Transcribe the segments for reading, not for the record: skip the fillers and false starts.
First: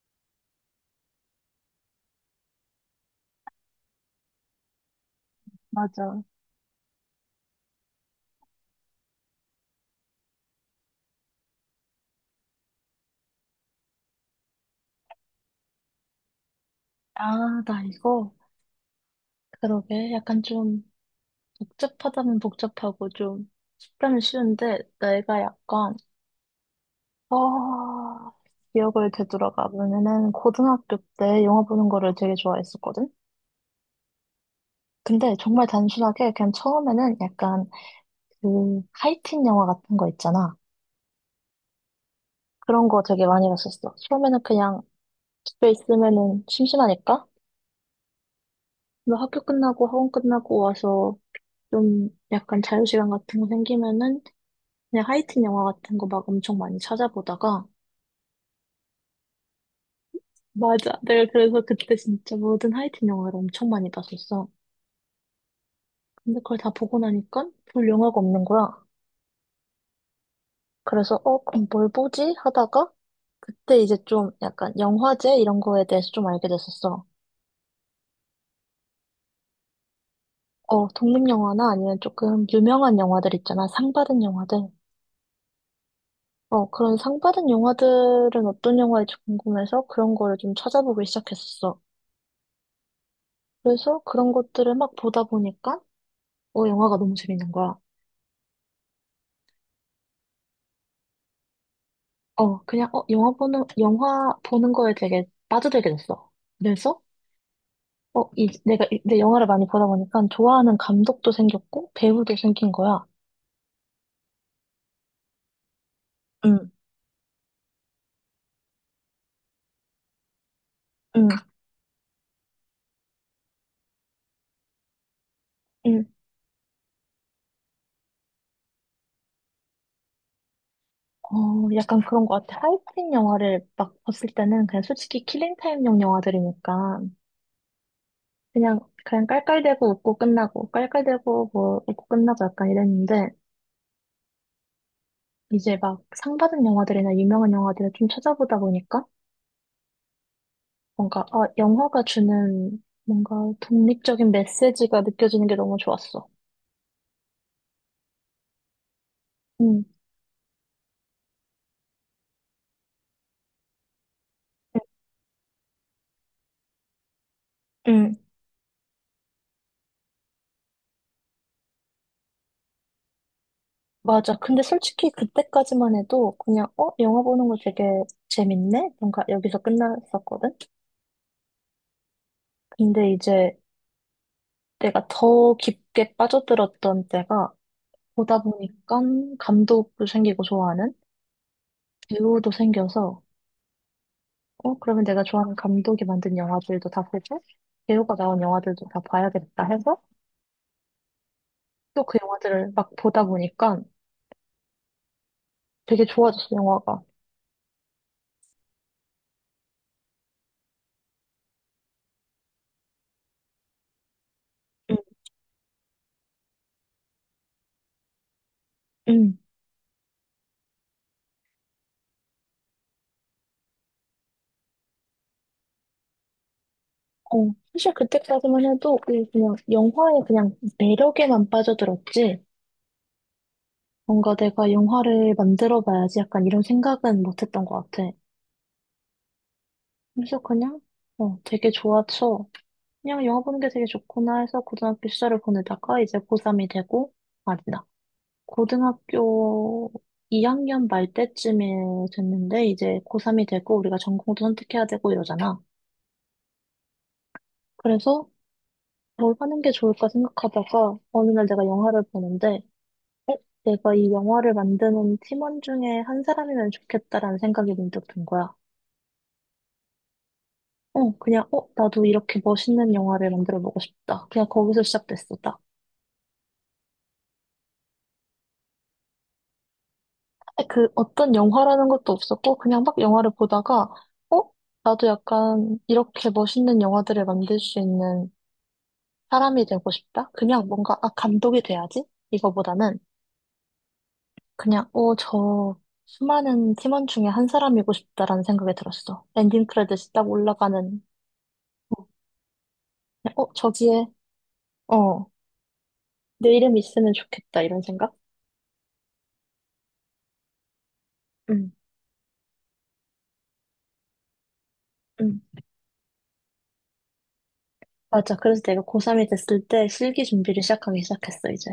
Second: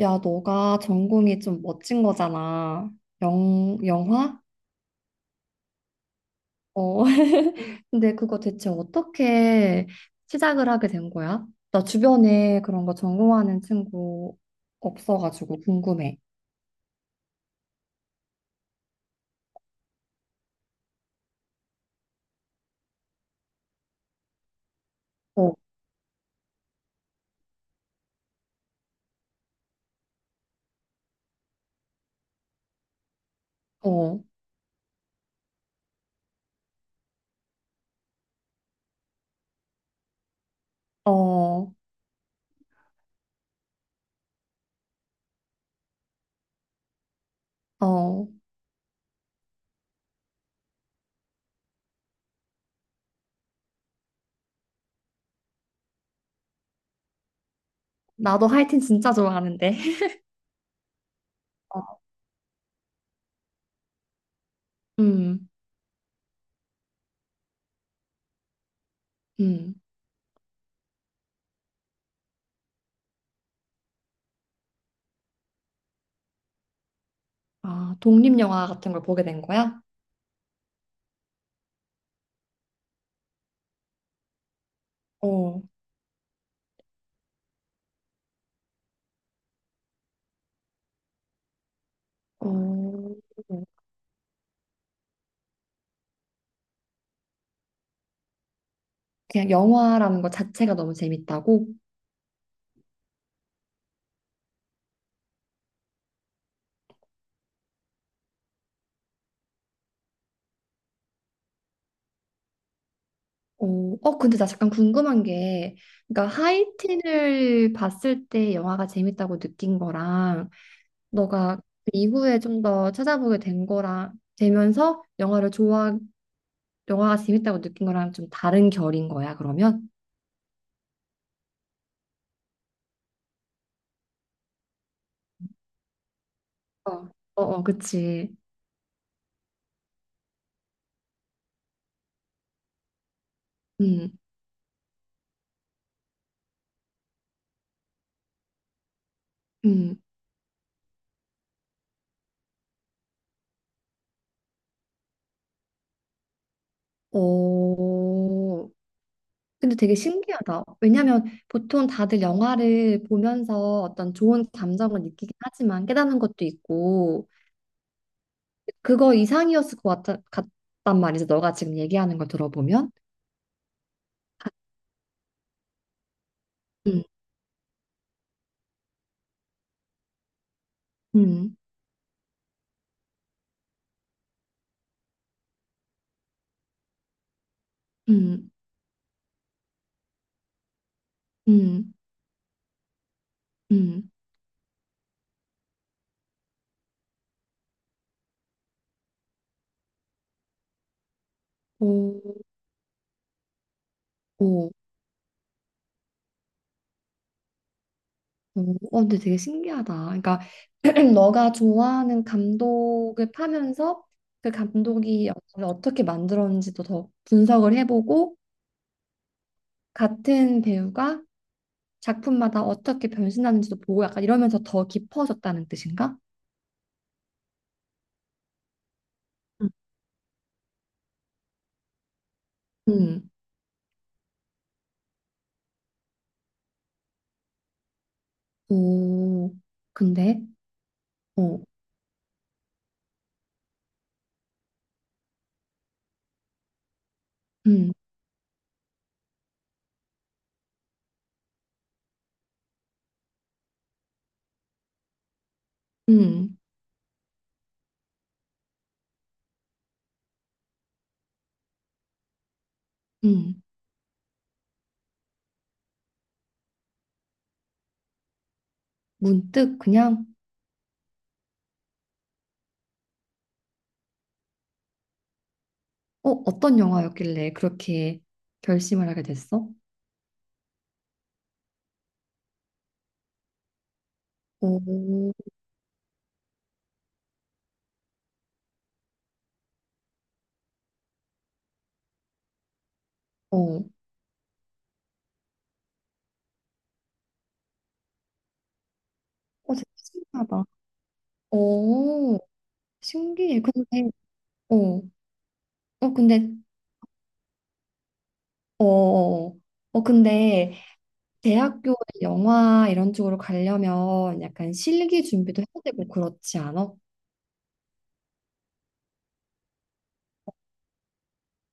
야, 너가 전공이 좀 멋진 거잖아. 영화? 맞아. 어. 근데 그거 대체 어떻게 시작을 하게 된 거야? 나 주변에 그런 거 전공하는 친구 없어가지고 궁금해. 아, 나 이거, 그러게. 약간 좀 복잡하다면 복잡하고 좀 쉽다면 쉬운데, 내가 어, 약간, 아, 기억을 되돌아가 보면은 고등학교 때 영화 보는 거를 되게 좋아했었거든? 어, 근데 정말 단순하게 그냥 처음에는 약간 그 하이틴 영화 같은 거 있잖아. 어, 그런 거 되게 많이 봤었어. 처음에는 그냥 집에 있으면은 심심하니까. 어. 뭐 학교 끝나고 학원 끝나고 와서 좀 약간 자유시간 같은 거 생기면은 그냥 하이틴 영화 같은 거 막 엄청 많이 찾아보다가 나도 하이틴 진짜 좋아하는데. 맞아. 내가 그래서 그때 어. 진짜 모든 하이틴 영화를 엄청 많이 봤었어. 음, 근데 그걸 다 보고 나니까 볼 영화가 없는 거야. 음. 그래서 그럼 뭘 보지? 하다가 그때 이제 좀 약간 영화제 이런 거에 대해서 좀 알게 됐었어. 아, 독립영화 같은 걸 보게 된 거야? 독립영화나 아니면 조금 유명한 영화들 있잖아. 상 받은 영화들. 어, 그런 상 받은 영화들은 어떤 영화인지 궁금해서 그런 거를 좀 찾아보기 시작했었어. 어. 그래서 그런 것들을 막 보다 보니까 영화가 너무 재밌는 거야. 그냥 영화라는 것 자체가 너무 재밌다고? 그냥, 영화 보는 거에 되게 빠져들게 됐어. 그래서, 내가 이제 영화를 많이 보다 보니까 좋아하는 감독도 생겼고, 배우도 생긴 거야. 오, 어, 근데 나 잠깐 궁금한 게, 그러니까 응, 하이틴을 봤을 때 영화가 재밌다고 느낀 거랑, 응, 너가 그 이후에 좀 더 찾아보게 된 거랑, 되면서 영화를 좋아, 응. 영화가 재밌다고 느낀 거랑 좀 다른 결인 거야, 그러면? 약간 그런 것 같아. 하이틴 영화를 막 봤을 때는 그냥 솔직히 킬링타임용 어, 영화들이니까 어, 어, 그치. 그냥 깔깔대고 웃고 끝나고, 깔깔대고 뭐 웃고 끝나고 약간 이랬는데, 음, 이제 막 상 받은 영화들이나 유명한 영화들을 좀 찾아보다 보니까 음. 영화가 주는 뭔가 독립적인 메시지가 느껴지는 게 너무 좋았어. 오, 근데 응, 되게 신기하다. 왜냐면 보통 다들 영화를 보면서 어떤 좋은 응, 감정을 느끼긴 하지만 깨닫는 것도 있고, 응. 그거 이상이었을 것 같단 말이지. 너가 지금 얘기하는 걸 들어보면. 맞아. 근데 솔직히 그때까지만 해도 그냥, 음, 영화 보는 거 되게 재밌네? 뭔가 여기서 끝났었거든? 음, 근데 이제 내가 더 깊게 빠져들었던 때가 보다 음, 보니까 감독도 생기고 좋아하는 음, 배우도 생겨서, 음. 그러면 내가 좋아하는 감독이 만든 영화들도 다 보고, 배우가 나온 영화들도 다 봐야겠다 해서 또 그 오, 영화들을 막 보다 보니까 오, 되게 좋아졌어, 영화가. 오. 어, 근데 되게 신기하다. 그러니까 너가 좋아하는 감독을 파면서 그 응, 감독이 영화를 어떻게 만들었는지도 더 분석을 해보고 응. 같은 배우가 작품마다 어떻게 변신하는지도 보고 약간 이러면서 더 깊어졌다는 뜻인가? 사실 그때까지만 해도 그냥 영화의 그냥 매력에만 빠져들었지. 음, 뭔가 내가 영화를 만들어 봐야지 약간 이런 생각은 못 했던 것 같아. 오, 그래서 근데, 그냥, 어, 되게 좋아서 그냥 영화 보는 게 되게 좋구나 해서 고등학교 시절을 보내다가 이제 고3이 되고, 아니다. 음, 고등학교 2학년 말 때쯤에 됐는데 이제 고3이 되고 우리가 전공도 선택해야 되고 이러잖아. 음. 그래서 뭘 하는 게 좋을까 생각하다가 어느 날 내가 영화를 보는데 음, 내가 이 영화를 만드는 팀원 중에 한 사람이면 좋겠다라는 생각이 문득 든 거야. 문득 그냥 나도 이렇게 멋있는 영화를 만들어 보고 싶다. 그냥 거기서 시작됐어, 딱. 어, 어떤 영화였길래 그렇게 결심을 하게 됐어? 그 어떤 영화라는 것도 없었고 그냥 막 영화를 보다가 어, 나도 오, 약간 이렇게 멋있는 영화들을 만들 수 있는 사람이 되고 싶다. 그냥 뭔가 감독이 돼야지. 이거보다는 어, 그냥, 저 수많은 팀원 중에 한 사람이고 싶다라는 생각이 들었어. 엔딩 어, 진짜 크레딧이 딱 신기하다. 올라가는, 어, 오, 그냥, 신기해. 근데, 어, 어, 어, 근데, 내 이름 있으면 좋겠다, 이런 생각? 어, 어, 어, 근데 응, 대학교에 영화 이런 쪽으로 가려면 약간 실기 응. 준비도 해야 되고 그렇지 않아? 맞아. 그래서 내가 고3이 됐을 때 실기 준비를 시작하기 시작했어, 이제.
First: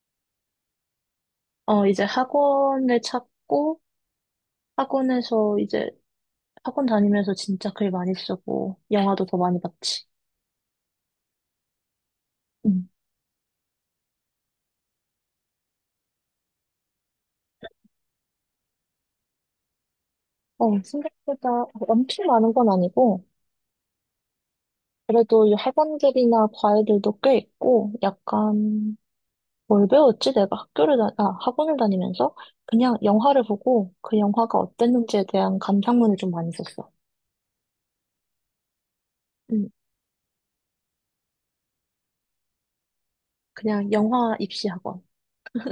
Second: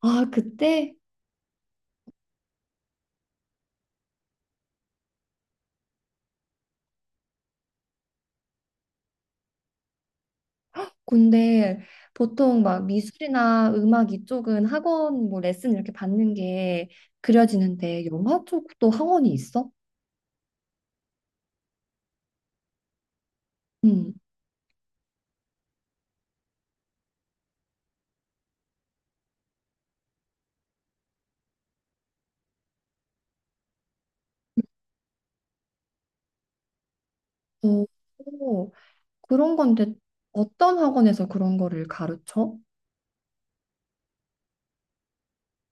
아, 그때 이제 학원을 찾고, 학원에서 이제, 학원 다니면서 진짜 글 많이 쓰고, 영화도 더 많이 봤지. 근데 보통 막 응. 미술이나 음악 이쪽은 학원 뭐 레슨 이렇게 받는 게 그려지는데 영화 쪽도 학원이 있어? 생각보다 엄청 많은 건 아니고, 응. 그래도 이 학원들이나 과외들도 꽤 있고, 약간, 뭘 배웠지? 내가 학교를, 다, 아, 학원을 다니면서 그냥 영화를 보고 그 영화가 어땠는지에 대한 감상문을 좀 많이 썼어. 오, 오, 그런 음, 건데 어떤 학원에서 그런 거를 가르쳐? 그냥 영화 입시 학원.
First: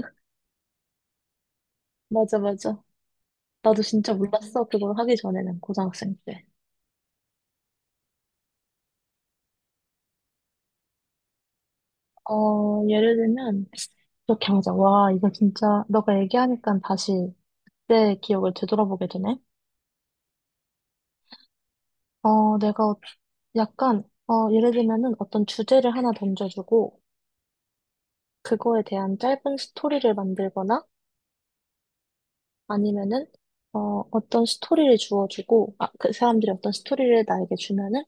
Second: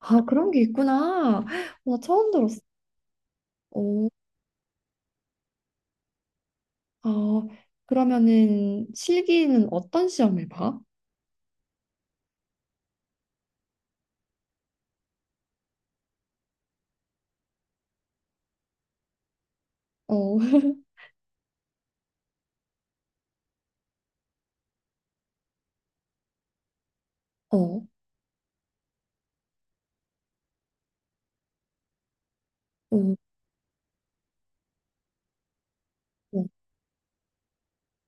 아, 그런 게 있구나. 나 처음 맞아, 들었어. 맞아. 나도 오, 진짜 몰랐어. 그걸 하기 전에는 고등학생 때. 아, 그러면은 실기는 어떤 시험을 봐? 예를 들면, 이렇게 하자. 와, 이거 진짜, 너가 얘기하니까 다시 내 기억을 되돌아보게 되네. 어, 어, 내가 예를 들면은 어떤 주제를 하나 던져주고, 어, 그거에 대한 짧은 스토리를 만들거나 어, 아니면은 어떤 스토리를 주어주고 그 어. 사람들이 어떤 스토리를 나에게 주면은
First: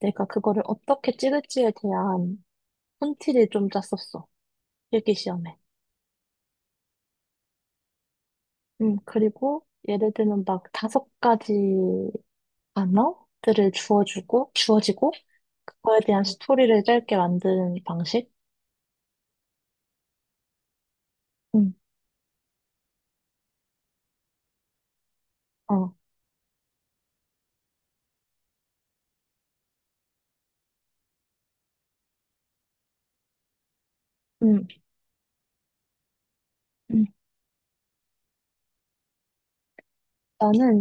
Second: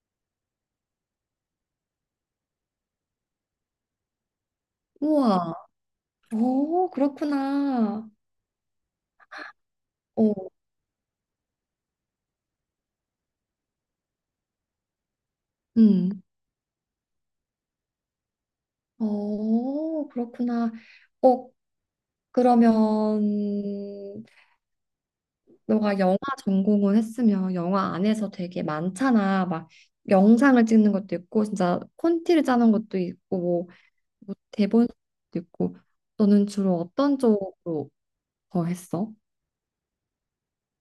내가 그거를 어떻게 찍을지에 대한 콘티를 좀 짰었어. 필기 우와. 시험에. 오, 그렇구나. 그리고 예를 어, 들면 막 다섯 가지 단어들을 주어주고 주어지고 그거에 음. 대한 스토리를 짧게 만드는 방식? 어, 그렇구나. 어, 음, 그러면 어, 너가 영화 전공을 했으면 영화 안에서 되게 많잖아. 막 영상을 찍는 것도 있고 진짜 콘티를 짜는 것도 있고 뭐 음. 대본도 있고 너는 주로 음. 어떤 쪽으로 더 했어? 나는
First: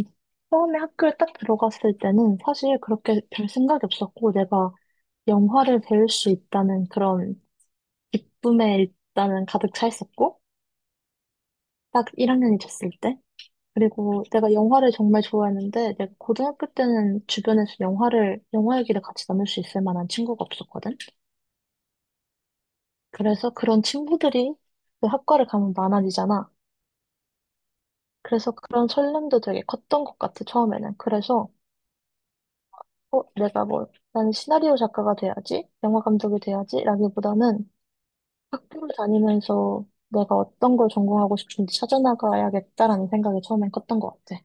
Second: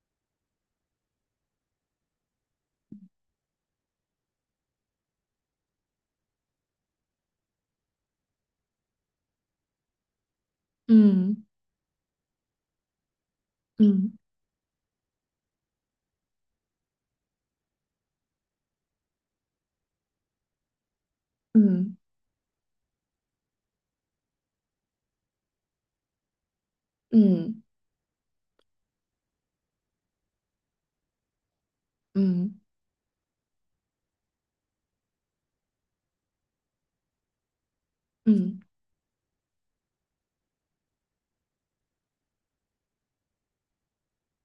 처음에 학교에 딱 들어갔을 때는 사실 그렇게 별 생각이 없었고 내가 영화를 배울 수 있다는 그런 기쁨에 일단은 가득 차 있었고 음, 딱 1학년이 됐을 때 음, 그리고 내가 영화를 정말 좋아했는데 내가 고등학교 때는 주변에서 영화 얘기를 같이 나눌 수 있을 만한 친구가 없었거든. 음, 그래서 그런 친구들이 그 학과를 가면 많아지잖아. 음, 그래서 그런 설렘도 되게 컸던 것 같아 처음에는. 그래서 음, 어, 내가 뭐, 나는 시나리오 작가가 돼야지, 영화 감독이 돼야지, 라기보다는 음, 음. 학교를 다니면서 내가 어떤 걸 전공하고 싶은지 찾아나가야겠다라는 생각이 처음엔 컸던 것 같아.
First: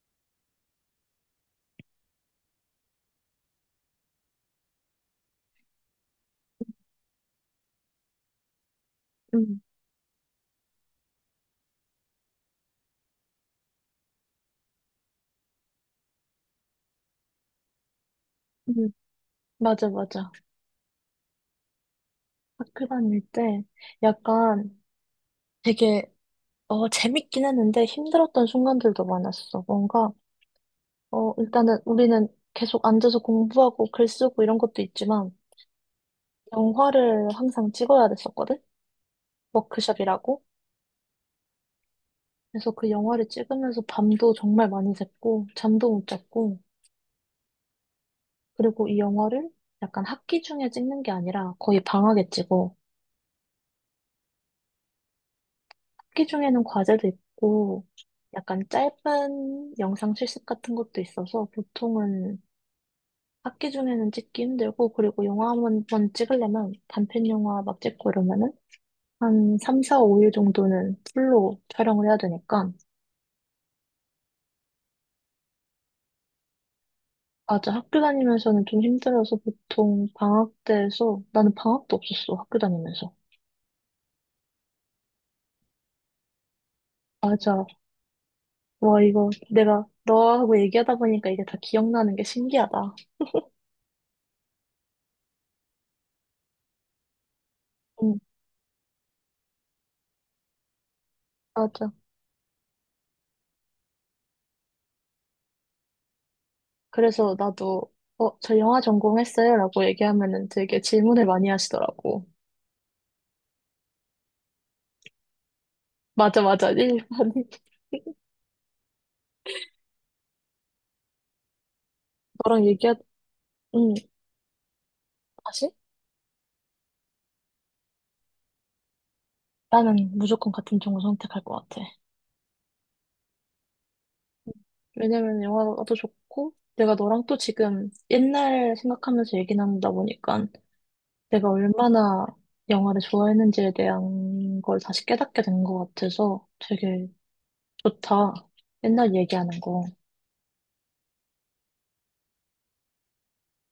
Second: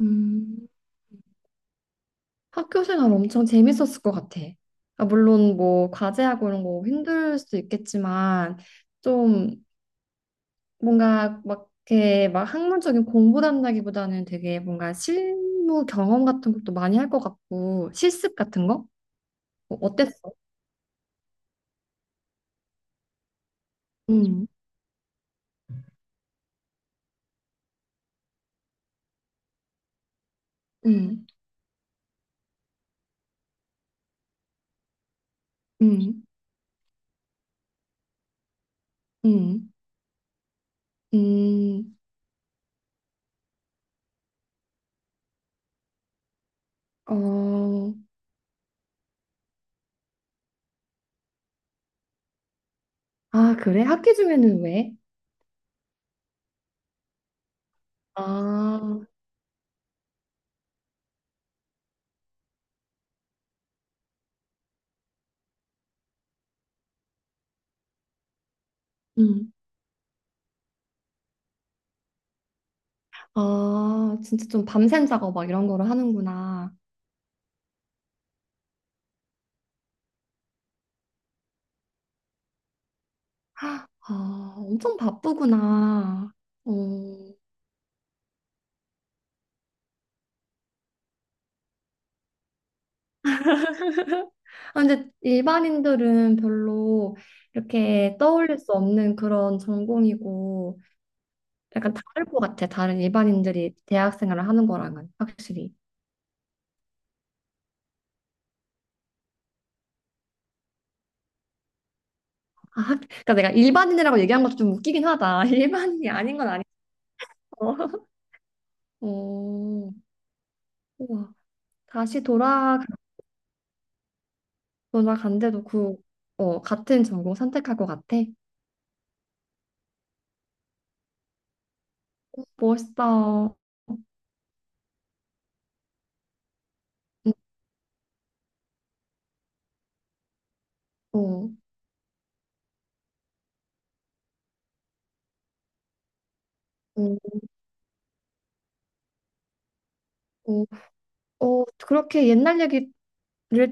음. 학교 생활 엄청 재밌었을 것 같아. 아, 물론 뭐 과제하고 이런 거 힘들 수도 있겠지만 좀 음, 뭔가 막 이렇게 막 학문적인 공부한다기보다는 되게 뭔가 실무 경험 같은 것도 많이 할 것 같고 실습 같은 거? 음, 어, 맞아, 어땠어? 맞아. 학교 다닐 때 음, 약간 되게, 재밌긴 했는데 힘들었던 순간들도 많았어. 음, 일단은 우리는 계속 앉아서 공부하고 글 쓰고 이런 것도 있지만, 음, 영화를 항상 찍어야 됐었거든? 음, 워크숍이라고. 음, 그래서 그 영화를 찍으면서 밤도 정말 많이 샜고, 잠도 못 잤고, 어, 그리고 이 영화를 약간 학기 중에 찍는 게 아니라 거의 방학에 찍어. 아, 그래? 학기 중에는 왜? 학기 중에는 과제도 있고, 약간 아, 짧은 영상 실습 같은 것도 있어서 보통은 학기 중에는 찍기 힘들고, 그리고 영화 한번 찍으려면 단편 영화 막 찍고 이러면은 음, 한 3, 4, 5일 정도는 풀로 촬영을 해야 되니까, 아, 진짜 좀 밤샘 작업 막 이런 거를 하는구나. 맞아. 학교 다니면서는 좀 힘들어서 보통 방학 때에서 나는 방학도 없었어. 학교 다니면서. 아, 엄청 바쁘구나. 어. 맞아. 와, 이거 내가 너하고 얘기하다 보니까 이게 다 기억나는 게 신기하다. 아, 근데 일반인들은 별로 이렇게 응, 떠올릴 수 없는 그런 전공이고 맞아. 약간 다를 것 같아. 다른 일반인들이 대학 생활을 하는 거랑은 확실히. 그래서 나도 저 영화 전공했어요, 라고 얘기하면은 되게 질문을 많이 하시더라고. 아, 그러니까 내가 일반인이라고 얘기한 것도 좀 웃기긴 하다. 일반인이 아닌 맞아, 건 맞아. 아니고. 일반이. 어, 우와. 다시 너랑 돌아 얘기하, 응, 돌아간데도 다시? 그 어, 같은 전공 선택할 것 같아. 나는 무조건 같은 종을 선택할 것 같아. 멋있어. 왜냐면 영화도 좋고, 내가 너랑 음, 또 지금 옛날 생각하면서 얘기 나누다 보니까 어, 내가 얼마나 영화를 좋아했는지에 대한 걸 다시 깨닫게 된 것 같아서 되게 음, 좋다. 옛날 얘기하는 거. 어. 어, 그렇게 옛날 얘기를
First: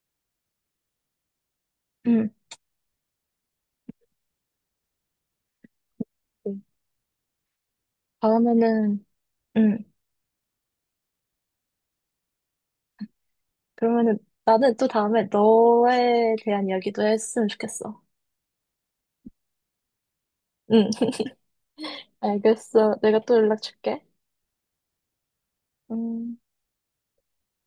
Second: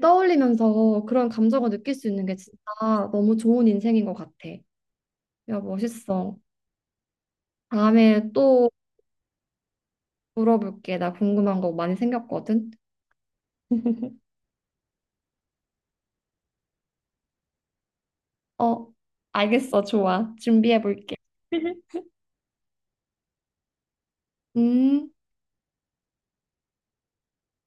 떠올리면서 그런 감정을 느낄 수 있는 응. 게 진짜 너무 좋은 인생인 것 같아. 야, 멋있어. 음. 다음에 또 다음에는, 응. 물어볼게. 나 궁금한 거 많이 생겼거든. 그러면은 나는 또 다음에 너에 대한 이야기도 했으면 좋겠어. 어, 알겠어. 좋아. 준비해 응. 볼게. 알겠어. 내가 또 연락 줄게. 음. 음.